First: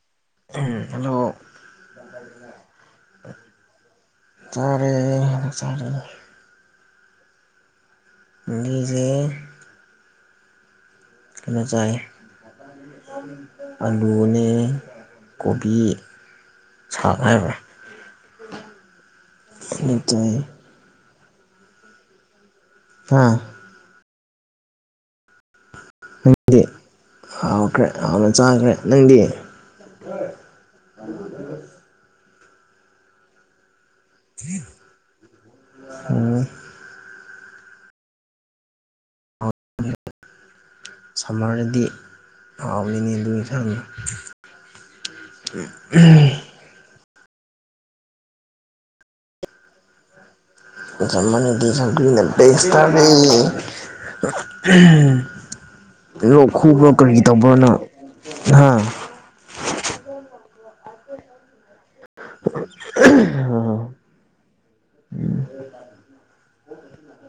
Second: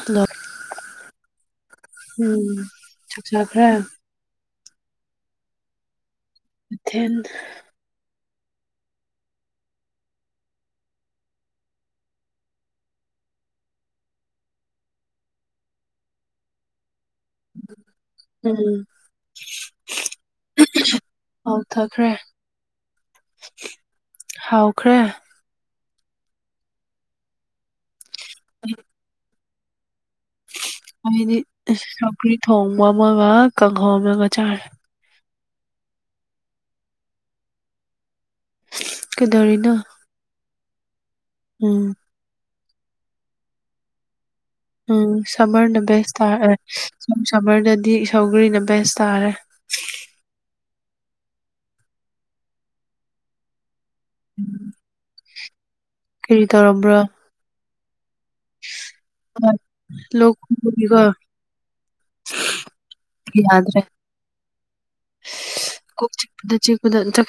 hello hello ꯎꯝ ꯊꯥꯛ ꯍ ꯆꯔꯦ ꯆꯔꯦ ꯃꯊꯦꯟ ꯖꯦ ꯈꯩꯅꯖꯥꯏ ꯑꯂꯨꯅꯦ ꯀꯣꯕꯤ ꯁ ꯍꯥꯏꯕ꯭ꯔ ꯎꯝ ꯅꯠꯇ ꯍꯥꯎꯊꯈ꯭ꯔꯦ ꯍꯥꯥ ꯍꯥꯎꯈ꯭ꯔꯦ ꯅꯪꯗꯤ ꯍꯥꯎꯈ꯭ꯔꯦ ꯍꯥꯎꯅ ꯆꯥꯈ꯭ꯔꯦ ꯅꯪꯗꯤ ꯑꯩꯗꯤ ꯆꯔꯤ ꯊꯣꯡꯕ ꯑꯃꯒ ꯀꯪꯍꯧ ꯑꯃꯒ ꯆꯥꯔ ꯑꯣ ꯀꯩꯗꯧꯔꯤꯅ ꯁꯝꯃꯔꯗꯗꯤ ꯍꯥꯎꯅꯤꯅꯦ ꯑꯗꯨꯒꯤ ꯏꯊꯥꯡꯗ ꯎꯝ ꯁꯃꯔꯅꯕꯦꯁꯇꯥ ꯁ ꯁꯕꯔꯗꯗꯤ ꯁꯧꯒ꯭ꯔꯤꯅ ꯕꯦꯁ ꯇꯥꯔꯦ ꯌꯥꯝ ꯃꯅꯤꯦꯁꯇ ꯀꯔꯤ ꯄꯔꯣꯛ ꯈꯨꯈ꯭ꯔꯣ ꯀꯔꯤ ꯇꯧꯕ꯭ꯔꯣꯅꯣ ꯂꯒ ꯑ ꯀꯣꯛ ꯆꯤꯛꯄꯗ ꯆꯤꯛꯄꯗ ꯆ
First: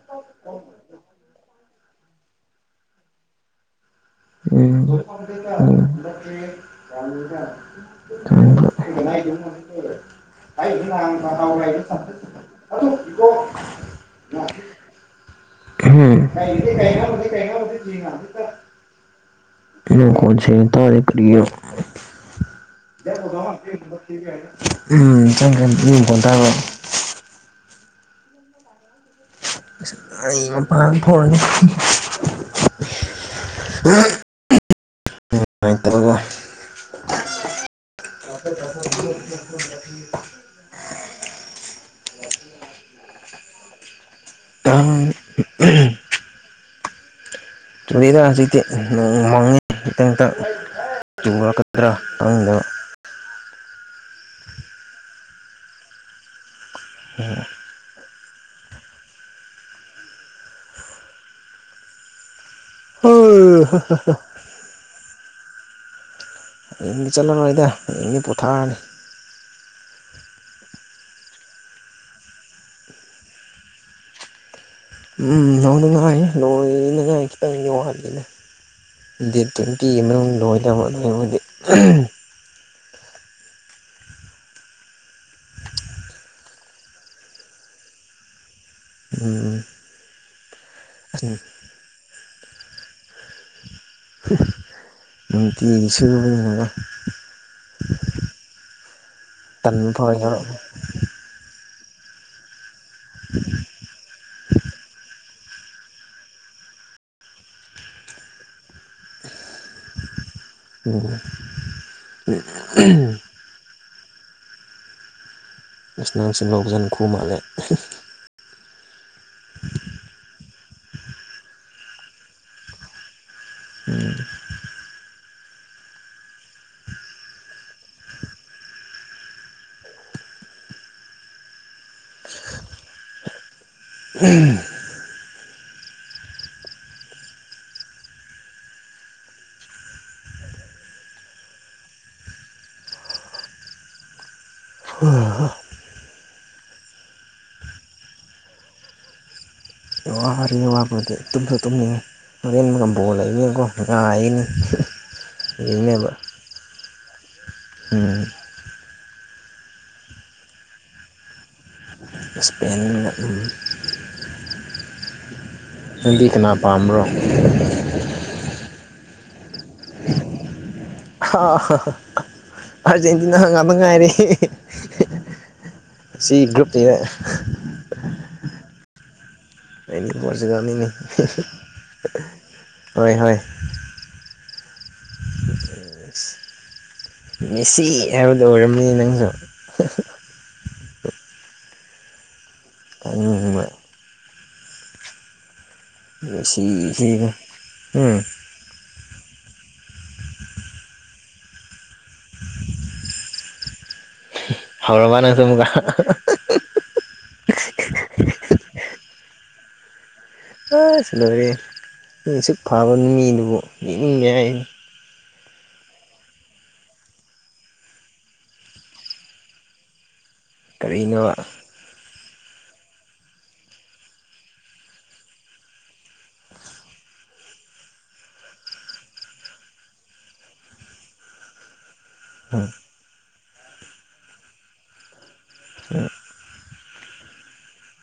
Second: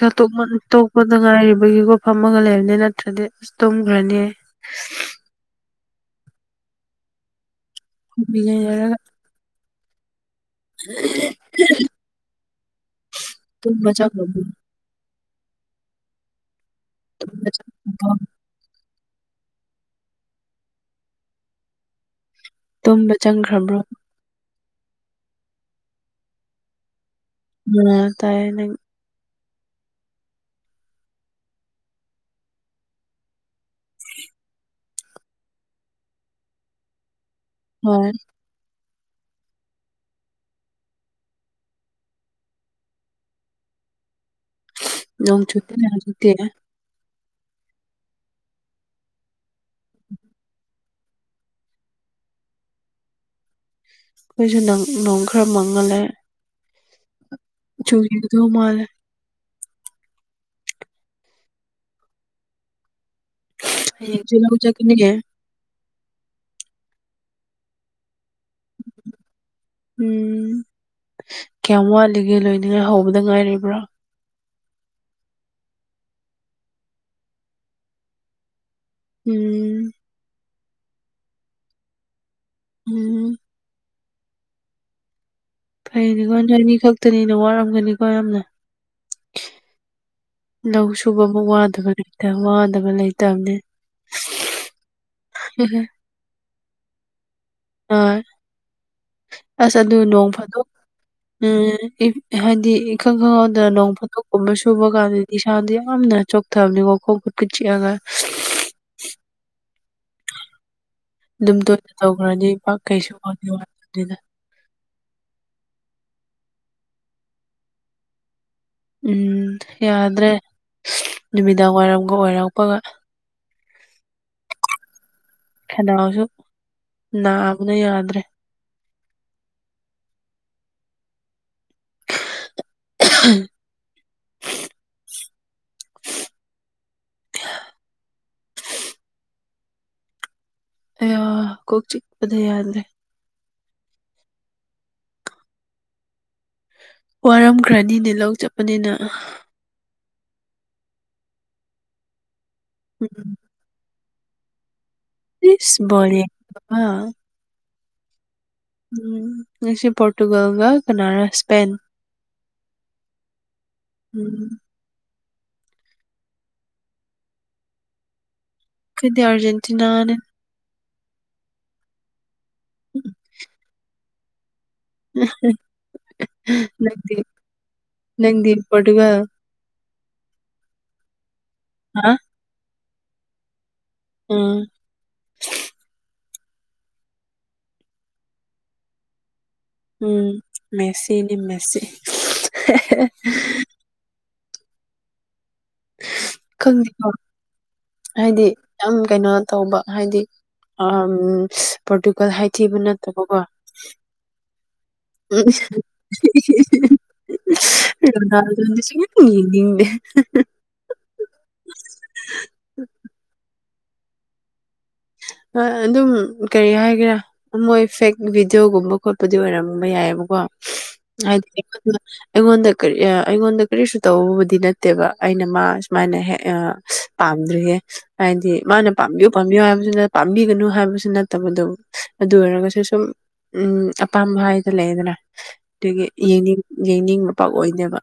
ꯇꯣꯛꯄꯗ ꯉꯥꯏꯔꯤꯕꯒꯤ ꯃꯐꯝꯃꯒ ꯂꯩꯔꯅꯦ ꯅꯠꯇ꯭ꯔꯗꯤ ꯇꯨꯝꯈ꯭ꯔꯅꯤ ꯎꯝ ꯍꯥꯎꯔ ꯇꯨ ꯃꯆꯥꯥ ꯂꯕꯨ ꯎꯝ ꯅ ꯈꯨꯣꯏꯁꯦ ꯇꯥ ꯀꯔꯤ ꯌꯥꯒ ꯊ ꯇꯨꯝꯕ ꯆꯪꯈ꯭ꯔꯕ꯭ꯔꯣ ꯆ ꯐꯗ ꯎꯝ ꯇꯥꯏꯅꯪ ꯑꯩ ꯃꯄꯥꯟ ꯊꯣꯛꯅꯤ ꯑꯗꯨꯃꯥꯏꯅ ꯇꯧꯔꯒ ꯍꯣꯏ ꯀꯥꯡ ꯅ ꯆꯗꯤꯗꯤ ꯆꯨꯔꯤꯗ ꯍꯧꯖꯤꯛꯇꯤ ꯉꯃꯥꯡꯉꯦ ꯍꯈꯤꯇꯪꯇꯪ ꯆꯨꯝꯂꯛꯀꯗ꯭ꯔꯥ ꯀꯥꯡꯗ ꯑꯩꯈꯣꯏꯁꯨ ꯅ ꯅꯣꯡ ꯈꯔ ꯃꯪꯍꯜꯂꯦ ꯑꯣ ꯆꯗ ꯃꯥꯜ ꯍ ꯆꯂꯖꯒꯅꯤ ꯑꯩꯒꯤ ꯆꯠꯂꯔꯣꯏꯗ ꯑꯩꯒꯤ ꯄꯣꯊꯥꯅꯤ ꯎꯝ ꯀꯌꯥꯝ ꯋꯥꯠꯂꯤꯒꯦ ꯂꯣꯏꯅꯤꯡꯉꯥꯏ ꯍꯧꯕꯗ ꯉꯥꯏꯔꯤꯕ꯭ꯔꯥ ꯎꯝ ꯅꯅ ꯉꯥꯏ ꯂ ꯉꯥꯏꯇ ꯋꯥꯔ ꯗꯦ ꯇ꯭ꯋꯦꯟꯇꯤ ꯎꯝ ꯂ ꯌꯥꯝ ꯎꯝ ꯐꯩꯅꯦꯀꯣ ꯅ ꯑꯅꯤ ꯈꯛꯇꯅꯤꯅ ꯋꯥꯔꯝꯒꯅꯤꯀꯣ ꯌꯥꯝꯅ ꯎꯝ ꯂꯧ ꯁꯨꯕ ꯑꯃꯨꯛ ꯋꯥꯗꯕꯇ ꯋꯥꯗꯕ ꯂꯩꯇꯕꯅꯤ ꯅꯨꯡꯇꯤꯁꯤꯡ ꯃꯅꯨꯡ ꯑꯣꯏ ꯑꯁ ꯑꯗꯨ ꯐꯥꯎ ꯅꯣꯡ ꯌꯥꯎꯔꯛꯑꯦ ꯐꯥꯗꯣꯛ ꯎꯝ ꯎ ꯍꯥꯏꯗꯤ ꯏꯈꯪ ꯈꯪꯍꯧꯗꯅ ꯅꯣꯡ ꯐꯣꯊꯣꯛ ꯀꯨꯝꯕ ꯁꯨꯕ ꯀꯥꯟꯗꯗꯤ ꯏꯁꯥꯗ ꯌꯥꯝꯅ ꯆꯣꯛꯊꯕꯅꯤꯀꯣ ꯈꯣꯡ ꯈꯨꯠꯀ ꯆꯤꯛꯑꯒ [unintelligible] ꯎꯝ ꯑꯗꯨꯝ ꯇꯣꯏꯅ ꯇꯧꯈ꯭ꯔꯅꯤ ꯄꯥꯛ ꯀꯩꯁꯨ ꯋꯥꯅꯤꯅꯤꯗ ꯏꯁꯅꯥꯥꯡꯁꯤ ꯂꯧꯁꯤꯟ ꯈꯨ ꯃꯥꯜꯂꯦ ꯎꯝ ꯌꯥꯗ꯭ꯔꯦ ꯅꯨꯃꯤꯗꯥꯡ ꯋꯥꯏꯔꯝꯒ ꯑꯣꯏꯔꯛꯄꯒ ꯎꯝ ꯈꯅꯥꯎꯁꯨ ꯅꯥꯕꯅ ꯌꯥꯗ꯭ꯔꯦ ꯎ [unintelligible] ꯎꯝ [unintelligible] ꯑꯣ ꯀꯣꯛꯆꯤ ꯄꯗꯩꯗ꯭ꯔꯦ ꯋꯥꯔꯝ ꯭ꯔꯥꯅꯤꯅꯦ ꯂꯧ ꯆꯠꯄꯅꯤꯅ ꯋꯥꯔꯦ ꯋꯥꯕꯗꯤ ꯇꯨꯝꯁꯨ ꯇꯨꯝꯅꯤꯡꯉꯦ ꯍꯣꯔꯦꯟꯕꯒꯝꯕꯣ ꯂꯩꯕꯦꯀꯣ ꯉꯥꯏꯅꯦ ꯁ ꯦ [unintelligible] ꯎꯝ ꯅꯪꯁꯦ ꯄꯣꯔꯇꯨꯒꯜꯒ ꯀꯅꯥꯔ ꯁꯄꯦꯟ ꯏꯁꯄꯦꯟ ꯎꯝ ꯅꯪꯗꯤ ꯀꯅꯥ ꯄꯥꯝꯕ꯭ꯔꯣ ꯀꯗꯤ ꯑꯔꯖꯦꯟꯇꯤꯅꯥꯅꯦ ꯑ ꯑꯥꯔꯖꯦꯟꯇꯤꯅꯥ ꯉꯠꯇ ꯉꯥꯏꯔꯦ ꯁꯤ ꯭ꯔꯨꯞꯇꯉꯦ ꯅꯪꯗꯤ ꯅꯪꯗꯤ ꯄꯣꯔꯇꯨꯒꯜ ꯄꯔꯁꯨꯒꯥꯅꯤꯅ ꯍꯥ ꯍꯣꯏ ꯍꯣꯏ ꯎꯝ ꯃꯦꯁꯁꯤ ꯍꯥꯏꯕꯗꯨꯣ ꯑꯣꯏꯔꯝꯅꯤ ꯅꯪꯁꯨ ꯎꯝ ꯃꯦꯁꯁꯤꯅꯤ ꯃꯦꯁꯤ ꯑꯨꯍꯨꯝꯅ [unintelligible] ꯁꯤ ꯈꯪꯗꯦꯀꯣ ꯁꯤꯅ ꯎꯝ ꯍꯥꯏꯗꯤ ꯌꯥꯝ ꯀꯩꯅꯣ ꯇꯧꯕ ꯍꯥꯏꯗꯤ ꯑ ꯄꯔꯇꯨꯒꯜ ꯍꯥꯏ ꯊꯤꯕ ꯅ ꯇꯕ ꯀꯣ ꯍꯧꯔꯕ ꯅꯪꯁꯨ ꯑꯃꯨꯛꯀ ꯎ ꯔꯗꯥꯗꯁꯤ [unintelligible] ꯌꯦꯡꯅꯤꯡꯗꯦ ꯑꯁ ꯂꯣꯏꯔꯦ ꯅ ꯑꯁꯨꯛ ꯐꯕ ꯃꯤꯗꯨꯕꯨ ꯌꯦꯛꯅꯤꯡꯗꯦ ꯍꯥꯏꯔꯤꯌꯦ ꯑ ꯑꯗꯨꯝ ꯀꯔꯤ ꯍꯥꯏꯒꯦꯔꯥ ꯃꯣꯏ ꯐꯦꯛ ꯚꯤꯗꯤꯑꯣꯒꯨꯝꯕ ꯈꯣꯠꯄꯗꯤ ꯑꯣꯏꯔꯝꯕ ꯌꯥꯏꯌꯦꯕꯀꯣ ꯀꯔꯤꯅꯣꯕ ꯑꯟꯏꯟꯇꯦꯜꯂꯤꯖꯦꯕꯜ [unintelligible] ꯑꯩꯉꯣꯟꯗ ꯀꯔꯤ ꯑ ꯑꯩꯉꯣꯟꯗ ꯀꯔꯤꯁꯨ ꯇꯕꯨꯗꯤ ꯅꯠꯇꯦꯕ ꯑꯩꯅ ꯃꯥ ꯁꯨꯃꯥꯏꯅ ꯍꯦꯛ ꯑ ꯄꯥꯝꯗ꯭ꯔꯤꯌꯦ ꯍꯥꯏꯗꯤ ꯃꯥꯅ ꯄꯥꯝꯕꯤꯌꯨ ꯄꯥꯝꯕꯤꯌꯨ ꯍꯥꯏ ꯅ ꯄꯥꯝꯕꯤꯒꯅꯨ ꯍꯥꯏꯕꯁꯨ ꯅꯠꯇꯕꯗꯣ ꯑꯗꯨ ꯑꯣꯏꯔꯒꯁꯨ ꯁꯨꯝ ꯎꯝ ꯑꯄꯥꯝꯕ ꯍꯥꯏꯗꯅ ꯂꯩꯌꯦꯗꯅ ꯑꯗꯨꯒꯤ ꯌꯦꯅꯤꯡ ꯌꯦꯡꯅꯤꯡꯕ ꯄꯥꯛ ꯑꯣꯏꯗꯦꯕ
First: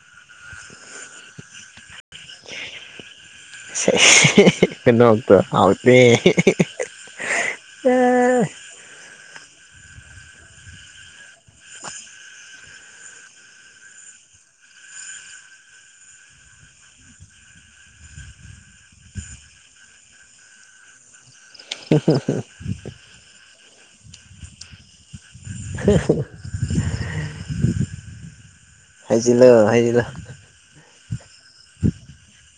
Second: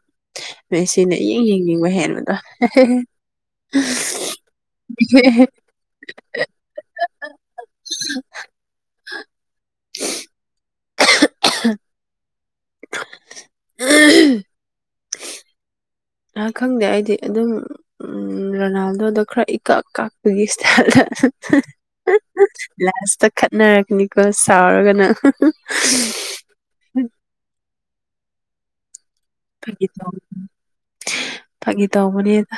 ꯃꯦꯁꯤꯅ ꯏꯌꯦꯡ ꯌꯦꯡꯅꯤꯡꯕ ꯍꯦꯟꯅ ꯍꯦꯍꯦꯍꯦ ꯑꯟꯑꯣꯗꯤꯕꯜ [unintelligible] ꯈꯨꯅꯣꯛꯇꯣ ꯍꯥꯎꯇꯦꯍꯦ ꯑꯍꯝ ꯑꯍꯝ ꯑꯎꯝ [unintelligible] ꯑ ꯈꯪꯗꯦ ꯑꯩꯗꯤ ꯑꯗꯨꯝ ꯎꯝ ꯔꯣꯅꯥꯜꯗꯣꯗ ꯈꯔ ꯏꯀꯛ ꯀꯥꯛꯄꯒꯤ ꯏꯁꯇꯥꯏꯜꯗ ꯂꯥꯁꯇ ꯈꯠꯅꯔꯛꯀꯅꯤꯀꯣ ꯁꯥꯎꯔꯒꯅ ꯑꯍꯍꯍ [inaudible] ꯍꯥꯏꯖꯤꯜꯂꯣ ꯍꯥꯏꯖꯤꯜ ꯂꯣ ꯐꯒꯤ ꯇꯧꯕꯅꯤꯗ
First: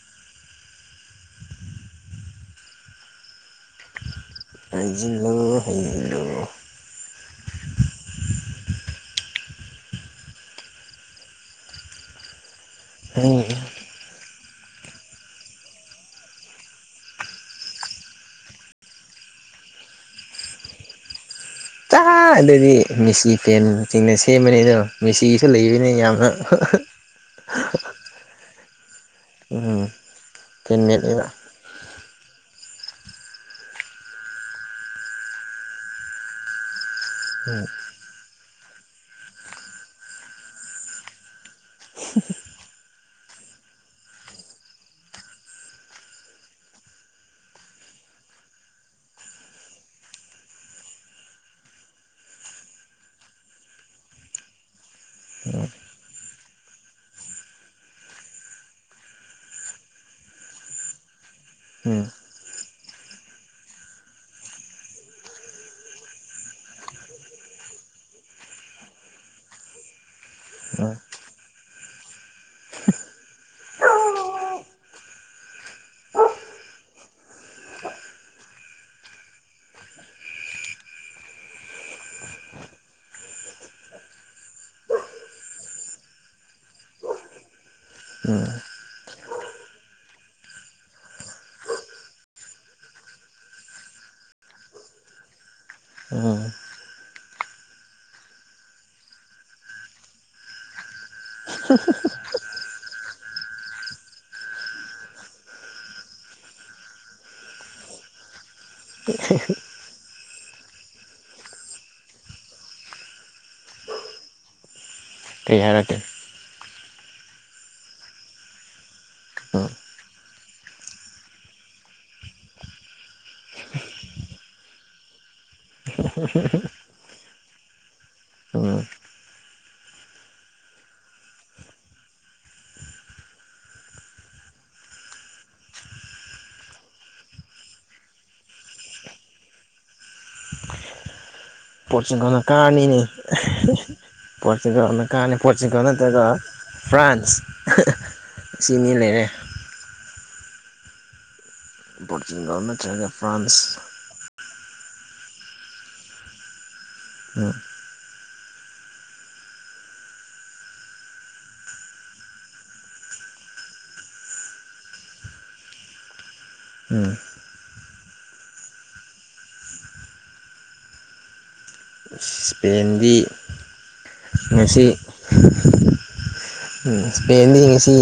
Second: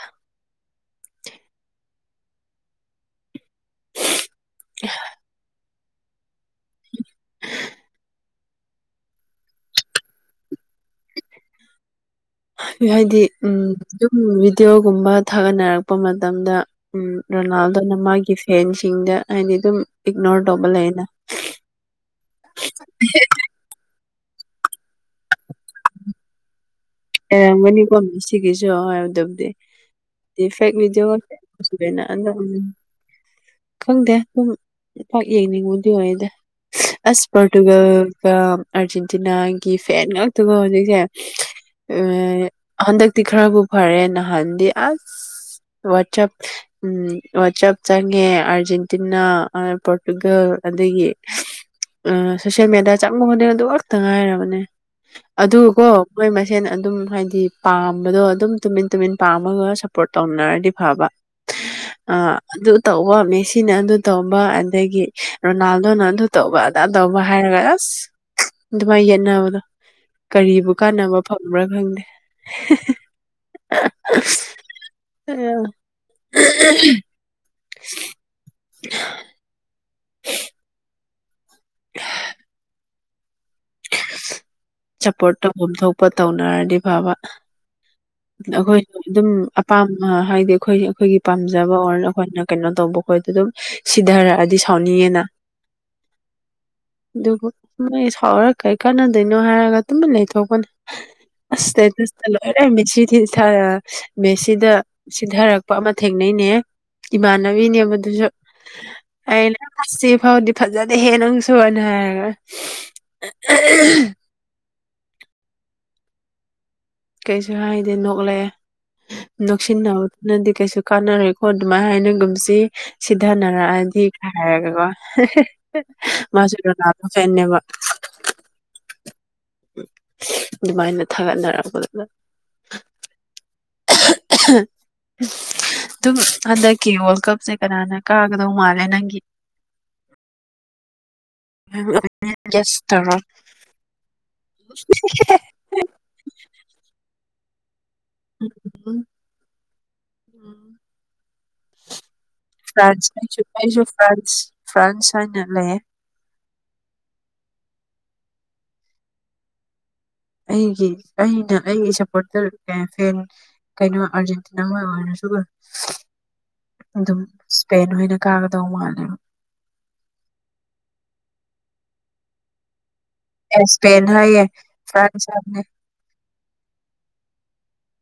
ꯑꯟꯏꯟꯇꯦꯜꯂꯤꯖꯦꯕꯜ ꯍꯥꯏꯗꯤ ꯎꯝ ꯑꯝ ꯚꯤꯗꯤꯑꯣꯒꯨꯝꯕ ꯊꯥꯒꯠꯅꯔꯛꯄ ꯃꯇꯝꯗ ꯔꯣꯅꯥꯜꯗꯣꯅ ꯃꯥꯒꯤ ꯐꯦꯟꯁꯤꯡꯗ ꯍꯥꯏꯗꯤ ꯑꯗꯨꯝ ꯏꯛꯅꯣꯔ ꯇꯧꯕ ꯂꯩꯅ ꯑ ꯑꯗꯨꯗꯤ ꯃꯦꯁꯤ ꯐꯦꯟꯁꯤꯡꯤꯡꯅ ꯁꯦꯝꯕꯅꯤ ꯑꯗꯣ ꯃꯦꯁꯤꯒꯤꯁꯨ ꯂꯩꯕꯅꯦ ꯌꯥꯝꯅ ꯂꯩꯔꯝꯒꯅꯤꯀꯣ ꯃꯦꯁꯤꯒꯤꯁꯨ ꯍꯥꯏꯔꯎꯗꯕꯗꯤ ꯎꯝ ꯐꯦꯛꯗꯤ ꯐꯦꯟꯃꯦꯠꯅꯦꯕ ꯅ ꯑꯗꯨ ꯈꯪꯗꯦ ꯑꯗꯨꯝꯄꯥꯛꯥꯛ ꯌꯦꯡꯅꯤꯡꯕꯗꯤ ꯑꯣꯏꯗ ꯑꯁ ꯄꯣꯔꯇꯨꯒꯜꯒ ꯑꯥꯔꯖꯦꯟꯇꯤꯅꯥꯒꯤ ꯐꯦꯟ ꯉꯥꯛꯇꯒ ꯍꯧꯖꯤꯛꯁꯦ ꯑꯟꯏꯟꯇꯦꯜꯂꯤꯖꯦꯕꯜ ꯍꯟꯗꯛꯇꯤ ꯈꯔꯕꯨ ꯐꯔꯦ ꯅꯍꯥꯟꯗꯤ ꯑꯁ ꯋꯥꯆꯞ ꯎꯝ ꯋꯥꯆꯞ ꯆꯪꯉꯦ ꯑꯔꯖꯦꯟꯇꯤꯅꯥ ꯑ ꯄꯣꯔꯇꯨꯒꯜ ꯑꯗꯒꯤ ꯑ ꯁꯣꯁꯤꯜ ꯃꯦꯗꯤꯌꯥ ꯆꯪꯕ ꯈꯣꯗꯤꯡ ꯑꯗꯨ ꯉꯛꯇ ꯉꯥꯏꯔꯕꯅꯦ ꯑꯗꯨ ꯀꯣ ꯃꯣꯏ ꯁꯦꯟ ꯑꯗꯨꯝ ꯍꯥꯏꯗꯤ ꯄꯥꯝꯕꯗꯣ ꯑꯗꯨꯝ ꯇꯨꯃꯤꯟ ꯇꯨꯃꯤꯟ ꯄꯥꯝꯃꯒ ꯁꯞꯄꯣꯔꯠ ꯇꯧꯅꯔꯗꯤ ꯐꯕ ꯎꯝ ꯑꯟꯑꯣꯗꯤꯕꯜ ꯑ ꯑꯗꯨ ꯇꯧꯕ ꯃꯦꯁꯤꯅ ꯑꯗꯨ ꯇꯧꯕ ꯑꯗꯒꯤ ꯔꯣꯅꯥꯜꯗꯣꯅ ꯑꯗꯨ ꯇꯧꯕ ꯑꯗꯥ ꯇꯧꯕ ꯍꯥꯏꯔꯒ ꯑꯁ ꯑꯗꯨꯃꯥꯏꯅ ꯌꯦꯠꯅꯕꯗꯣ ꯀꯔꯤꯕꯨ ꯎꯝ ꯀꯥꯟꯅꯕ ꯐꯪꯕ꯭ꯔꯥ ꯈꯪꯗꯦ ꯑ ꯑꯟꯏꯟꯇꯦꯜꯂꯤꯖꯦꯕꯜ ꯑꯟꯑꯣꯗꯤꯕꯜ ꯁꯞꯄꯣꯔꯠ ꯇꯧꯐꯝ ꯊꯣꯛꯄ ꯇꯧꯅꯔꯗꯤ ꯐꯕ ꯎꯝ ꯑꯩꯈꯣꯏꯅ ꯑꯗꯨꯝ ꯑꯄꯥꯝꯃ ꯍꯥꯏꯗꯤ ꯑꯩꯈꯣꯏ ꯑꯩꯈꯣꯏꯒꯤ ꯄꯥꯝꯖꯕ ꯑꯣꯔ ꯑꯩꯈꯣꯏꯅ ꯀꯩꯅꯣ ꯇꯧꯕ ꯈꯣꯠ ꯑꯩꯈꯣꯏꯗ ꯑꯗꯨꯝ ꯁꯤꯙꯔꯛꯑꯗꯤ ꯁꯥꯎꯅꯤꯡꯉꯦꯅ ꯎꯝ ꯑꯗꯨꯕꯨ ꯃꯣꯏ ꯁꯥꯎꯔ ꯀꯩ ꯀꯥꯟꯅꯗꯣꯏꯅꯣ ꯍꯥꯏꯔꯒ ꯇꯨꯃꯥꯟꯅ ꯂꯩꯊꯣꯛꯄꯅꯦ ꯑꯟꯏꯟꯇꯦꯜꯂꯤꯖꯦꯕꯜ ꯁꯤ ꯃꯦꯁꯤꯗ ꯁꯤꯙꯔꯛꯄ ꯑꯃ ꯊꯦꯡꯅꯩꯅꯦ ꯏꯃꯥꯟꯅꯕꯤꯅꯦ ꯑꯗꯨꯁꯨ ꯑꯩꯅ ꯐꯁꯤ ꯐꯥꯎꯗꯤ ꯐꯖꯗꯦ ꯅꯪꯁꯨ ꯑꯅ ꯍꯥꯏꯔꯒ ꯑꯟꯏꯟꯇꯦꯜꯂꯤꯖꯦꯕꯜ ꯀꯩ ꯍꯥꯏꯔꯀꯦ ꯀꯩꯁꯨ ꯍꯥꯏꯗꯦ ꯅꯣꯛꯂꯛꯑꯦ ꯎꯝ ꯅꯣꯛꯁꯤꯟꯅꯕꯗꯨꯅꯗꯤ ꯀꯩꯁꯨ ꯀꯥꯟꯅꯔꯣꯏ ꯈꯣ ꯑꯗꯨꯃꯥꯏꯅ ꯍꯥꯏꯅꯒꯨꯝꯁꯤ ꯁꯤꯊꯅꯔꯛꯑꯗꯤ ꯈ ꯍꯥꯏꯔꯒꯦꯀꯣ ꯃꯥꯁꯨꯗ ꯂꯥꯛꯄ ꯐꯦꯅꯦꯦꯕ ꯑꯣ ꯑꯗꯨꯕꯥꯥꯏꯅ ꯊꯒꯥꯟꯗꯔꯥ ꯀꯅ [inaudible] ꯑꯗꯨꯝ ꯍꯟꯗꯛꯀꯤ ꯋꯥꯔꯜ ꯀꯞꯁꯦ ꯀꯅꯥꯅ ꯀꯥꯒꯗꯧ ꯃꯥꯜꯂꯦ ꯅꯪꯒꯤ [inaudible] ꯄꯁꯤ ꯀꯣ ꯒꯦꯁ ꯀꯥꯅꯤꯅꯤ ꯇꯧꯔꯣ ꯄꯣꯣꯔꯆꯨꯒꯜꯗ ꯀꯥꯥꯟꯦ ꯄꯣꯆꯨꯒꯅ ꯇꯒ ꯐ꯭ꯔꯥꯟꯁ ꯁꯤꯅꯤ ꯂꯩꯔꯦ ꯄꯣꯔꯇꯨꯒꯜ ꯅꯠꯇ꯭ꯔꯒ ꯐ꯭ꯔꯥꯟꯁ ꯀ ꯆꯨꯄꯥꯏꯁꯨ ꯐ꯭ꯔꯥꯟꯁ ꯐ꯭ꯔꯥꯟꯁ ꯍꯥꯏ ꯅꯂꯦ ꯎꯝ ꯑꯩꯒꯤ ꯑꯩꯅ ꯑꯩꯒꯤ ꯁꯞꯄꯣꯔꯇꯔ ꯐꯦꯟ ꯀꯩꯅꯣ ꯑꯥꯔꯖꯦꯟꯇꯤꯅꯥꯉꯣꯏ ꯑꯣꯏꯔꯁꯨ ꯒ ꯎꯝ ꯑꯗꯨꯝ ꯏꯁꯄꯦꯟ ꯑꯣꯏꯅ ꯀꯥꯒꯗꯧ ꯃꯥꯜꯂꯦꯕ ꯏꯁꯄꯦꯟꯗꯤ ꯑꯦ ꯏꯁꯄꯦꯟ ꯍꯥꯏꯌꯦ ꯉꯁꯤ ꯐ꯭ꯔꯥꯟꯁ ꯍꯥꯏꯕꯅꯦ ꯏꯁꯄꯦꯟꯗꯤꯪꯂꯤꯁꯤ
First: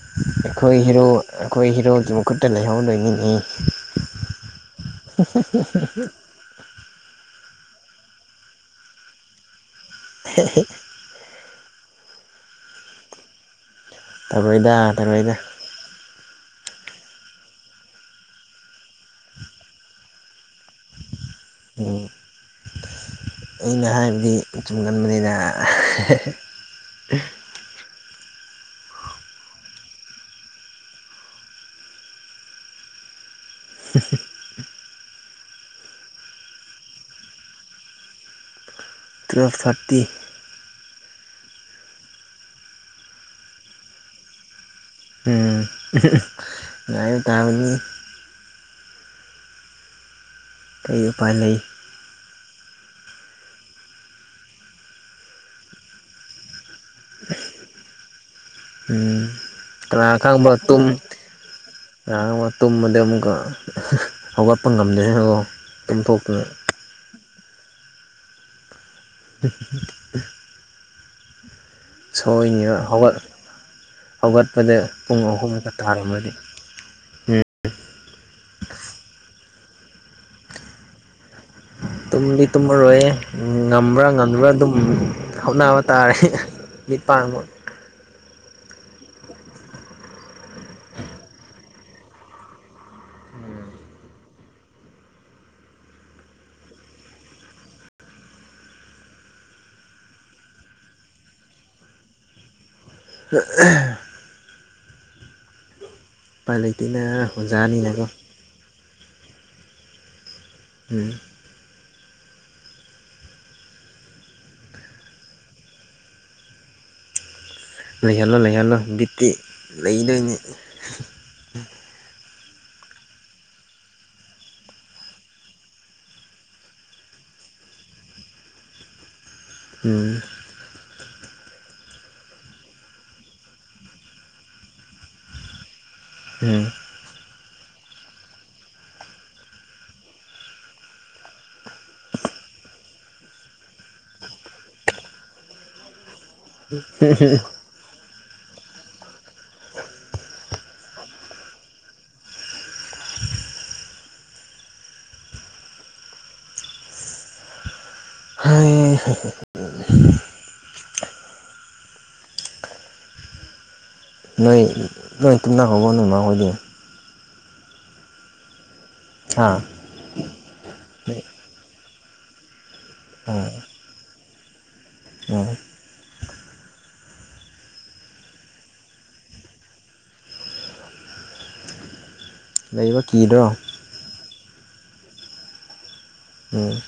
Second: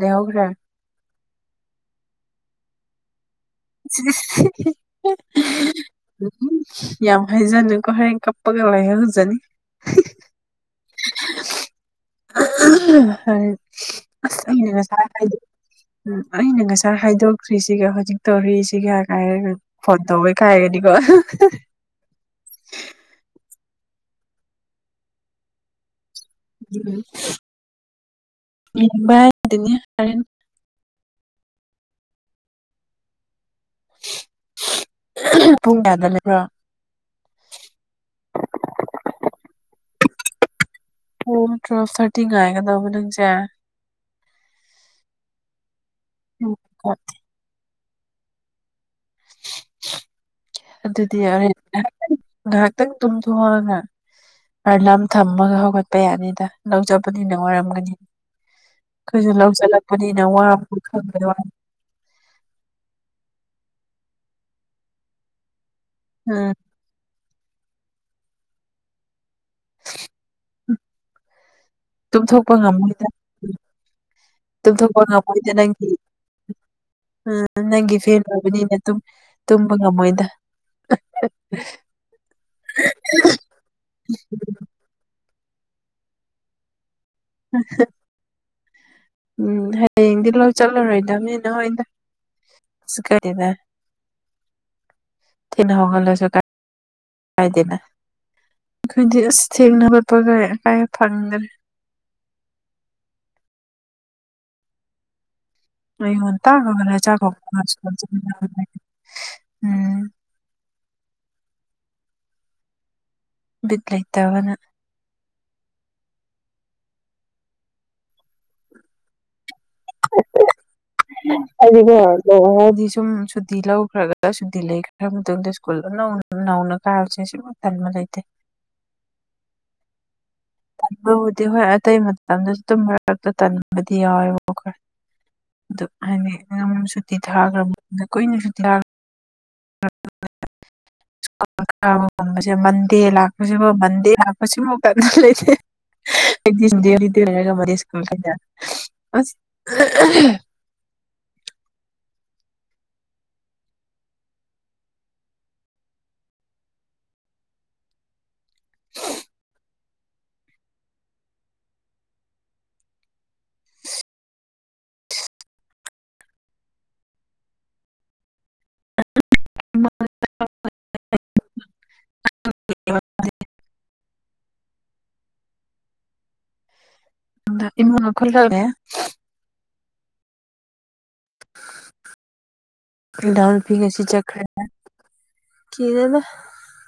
ꯂꯩꯍꯧꯈ꯭ꯔꯦ ꯑꯩꯈꯣꯏ ꯍꯤꯔꯣ ꯑꯩꯈꯣꯏ ꯍꯤꯔꯣꯒꯤ ꯃꯈꯨꯠꯇ ꯂꯩꯍꯧ ꯂꯣꯏꯅꯤꯡꯉꯤ [inaudible] [inaudible] ꯌꯥꯝ ꯍꯥꯏꯖꯅꯨꯀꯣ ꯍꯌꯦꯡ ꯀꯞꯄꯒ ꯂꯍꯖꯅꯤ ꯍ ꯇꯧꯔꯣꯏꯗ ꯑꯅꯦꯅ ꯁ ꯇꯧꯔꯣꯏꯗ ꯐꯗ ꯎꯝ ꯑꯩꯅ ꯉꯁꯥꯏ ꯍꯥꯏꯗꯣꯛꯈ꯭ꯔꯤꯁꯤꯒ ꯍꯧꯖꯤꯛ ꯇꯣꯔꯤꯁꯤ ꯀꯌꯥ ꯀꯥꯏꯔꯒ ꯐꯠꯇꯕꯩ ꯀꯥꯏꯒꯅꯤꯀꯣ [inaudible] ꯎꯝ ꯑꯩꯅ ꯍꯥꯏꯕꯗꯤ ꯆꯨꯝꯒꯟꯕꯅꯤꯅ ꯏ ꯑꯗꯨꯅꯤꯔ [inaudible] ꯄꯨꯡ ꯀꯌꯥꯗ ꯂꯩꯕ꯭ꯔꯣ ꯇ꯭ꯨꯋꯜꯞ ꯊꯥꯔꯇꯤ ꯑꯣ ꯇ꯭ꯔꯐ ꯊꯔꯇꯤ ꯉꯑꯒꯗ ꯂ ꯆ ꯎꯝ ꯌꯥ ꯇꯥꯕ ꯀꯔꯤ ꯑꯗꯨꯗꯤꯦꯟ ꯎꯄꯥꯏ ꯂꯩ ꯉꯥꯏꯍꯥꯛꯪ ꯉꯥꯏꯍꯥꯛꯇꯪ ꯇꯨꯝꯊꯣꯛꯑꯑꯒ ꯂꯝ ꯊꯝꯃꯒ ꯍꯧꯒꯠꯄ ꯌꯥꯅꯤꯗ ꯂꯧꯖꯕꯅꯤꯅ ꯋꯥꯔꯝꯒꯅꯤ ꯎꯝ ꯑꯩꯈꯣꯏꯁꯨ ꯂꯧꯁꯤꯜꯂꯛꯄꯅꯤꯅ ꯋꯥꯕꯨ ꯈꯪ ꯋꯥ ꯑ ꯇꯨꯝ ꯃꯗꯤ ꯑꯃꯨꯀ ꯍꯧꯒꯠꯄ ꯉꯝꯗꯦ ꯑꯗꯣ ꯀꯣꯝꯊꯣꯛꯇꯨꯅ ꯎꯝ [inaudible] ꯁꯣꯏ ꯇꯨꯝꯊꯣꯛꯄ ꯉꯝꯃꯣꯏꯗ ꯍꯋꯥ ꯍꯧꯒꯠꯄꯗ ꯇꯨꯝꯊꯣꯛꯄ ꯄꯨꯡ ꯉꯝꯃꯣꯏꯗ ꯑꯍꯨꯝꯂꯒ ꯅꯪꯒꯤ ꯇꯥꯔꯝꯃꯗꯤ ꯎꯝ ꯅꯪꯒꯤ ꯐꯦꯟ ꯑꯣꯏꯕꯅꯤꯅ ꯇꯨꯝꯕ ꯉꯝꯃꯣꯏꯗ [inaudible] ꯇꯨꯝꯗꯤ ꯇꯨꯝꯃꯔꯣꯏ ꯉꯝꯕ꯭ꯔꯥ ꯉꯝꯕ꯭ꯔꯥ ꯑꯗꯨꯝ ꯍꯠꯅꯕ ꯇꯥꯔꯦ ꯃꯤꯄꯥꯥꯡ ꯎꯝ ꯍꯌꯦꯡꯗꯤ ꯂꯧ ꯆꯠꯂꯔꯣꯏꯗꯕꯅꯤꯅ ꯍꯣꯏꯗ ꯀꯥꯏꯗꯗ ꯊꯅ ꯍꯒꯂꯁꯨ ꯀꯥꯏ ꯍꯥꯏꯗꯅ ꯑꯩꯈꯣꯏꯗꯤ ꯑꯁ ꯊꯦꯡꯅ ꯈꯣꯠꯄꯒ ꯑꯀꯥꯏ ꯐꯪꯒꯅꯤꯦ ꯑ ꯑꯣ ꯑ ꯇ ꯎꯄꯥꯏ ꯀꯔ ꯆ ꯂꯩꯇꯦꯅ ꯑꯣꯖꯥꯅꯤꯅꯀꯣ ꯎꯝ ꯎꯝ ꯗ ꯂꯩꯩ ꯇꯅ ꯂꯩꯍꯜꯂꯣ ꯂꯩꯍꯜꯂꯣ ꯕꯤꯠꯇꯤ ꯂꯩꯗꯣꯏꯅꯤ ꯑꯗꯨ ꯍꯥꯏꯗꯤ ꯁꯨꯝ ꯁꯨꯇꯤ ꯂꯧꯈ꯭ꯔꯒꯗ ꯁꯨꯇꯤ ꯂꯩꯈ꯭ꯔ ꯃꯇꯨꯡꯗ ꯁ꯭ꯀꯨꯜ ꯑꯃ ꯅꯧꯅ ꯀꯥꯁꯦ ꯁ ꯋꯥꯇꯟ ꯑꯃ ꯂꯩꯇꯦ ꯎꯝ ꯇꯟꯕꯕꯨꯗꯤ ꯍꯣꯏ ꯑꯇꯩ ꯃꯇꯝꯗꯁꯨ ꯑꯗꯨꯝ ꯃꯔꯛꯇ ꯇꯟꯕꯗꯤ ꯌꯥꯎꯋꯦꯕ ꯈꯔ ꯑꯗꯨ ꯍꯥꯏꯗꯤ ꯎꯝ ꯁꯨꯇꯤ ꯊꯥꯈ꯭ꯔꯕ ꯀꯨꯏꯅ ꯁꯨꯤ ꯊꯥ [unintelligible] ꯒꯁꯦ ꯃꯟꯗꯦ ꯂꯥꯛꯄꯁꯤꯐꯥꯎ ꯃꯟꯗꯦ ꯂꯥꯛꯄꯁꯤꯐ ꯀꯟꯅ ꯂꯩꯇꯦ ꯗꯔꯤꯗꯤꯔꯦꯒ ꯃ ꯗ [inaudible] ꯅꯣꯏ ꯅꯣꯏ ꯇꯨꯃꯤꯟꯅ ꯍꯕ ꯅꯣꯏꯃ ꯍꯣꯏꯗꯤ ꯍꯥꯥ [inaudible] ꯑ ꯏꯃꯨꯡ ꯈꯜ ꯂꯩꯕ ꯂ ꯀꯤꯗ꯭ꯔꯣ ꯐꯁꯤ ꯆꯈ ꯀ ꯀꯅ ꯎꯝ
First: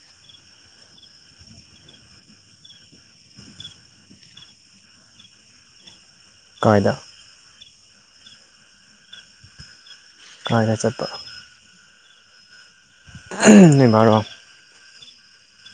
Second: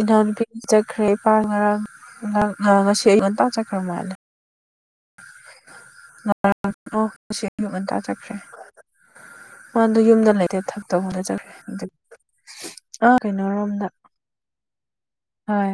ꯏꯅꯥꯎꯅꯨꯄꯤ ꯆꯠꯈ꯭ꯔꯦ ꯏꯄꯥ ꯉꯔꯥꯡ ꯉꯥꯡ ꯉꯥꯡ ꯉꯁꯤ ꯑꯩꯣꯟꯇꯥ ꯆꯠꯈ꯭ꯔ ꯃꯥꯜꯂꯦ ꯀꯥꯏꯗ ꯌꯨꯛ ꯉꯟꯇꯥꯖꯠꯈ꯭ꯔꯦ ꯑꯗꯨ ꯌꯨꯝꯗ ꯂꯩꯔꯦ ꯀꯥꯏꯗ ꯊꯛꯇ ꯆꯠꯄ ꯍꯣꯅꯖꯒꯦ ꯑꯗꯨ ꯑꯥ ꯀꯩꯅꯣꯔꯣꯝꯗ ꯅꯣꯏ ꯕꯥꯔꯣ ꯍꯣꯏ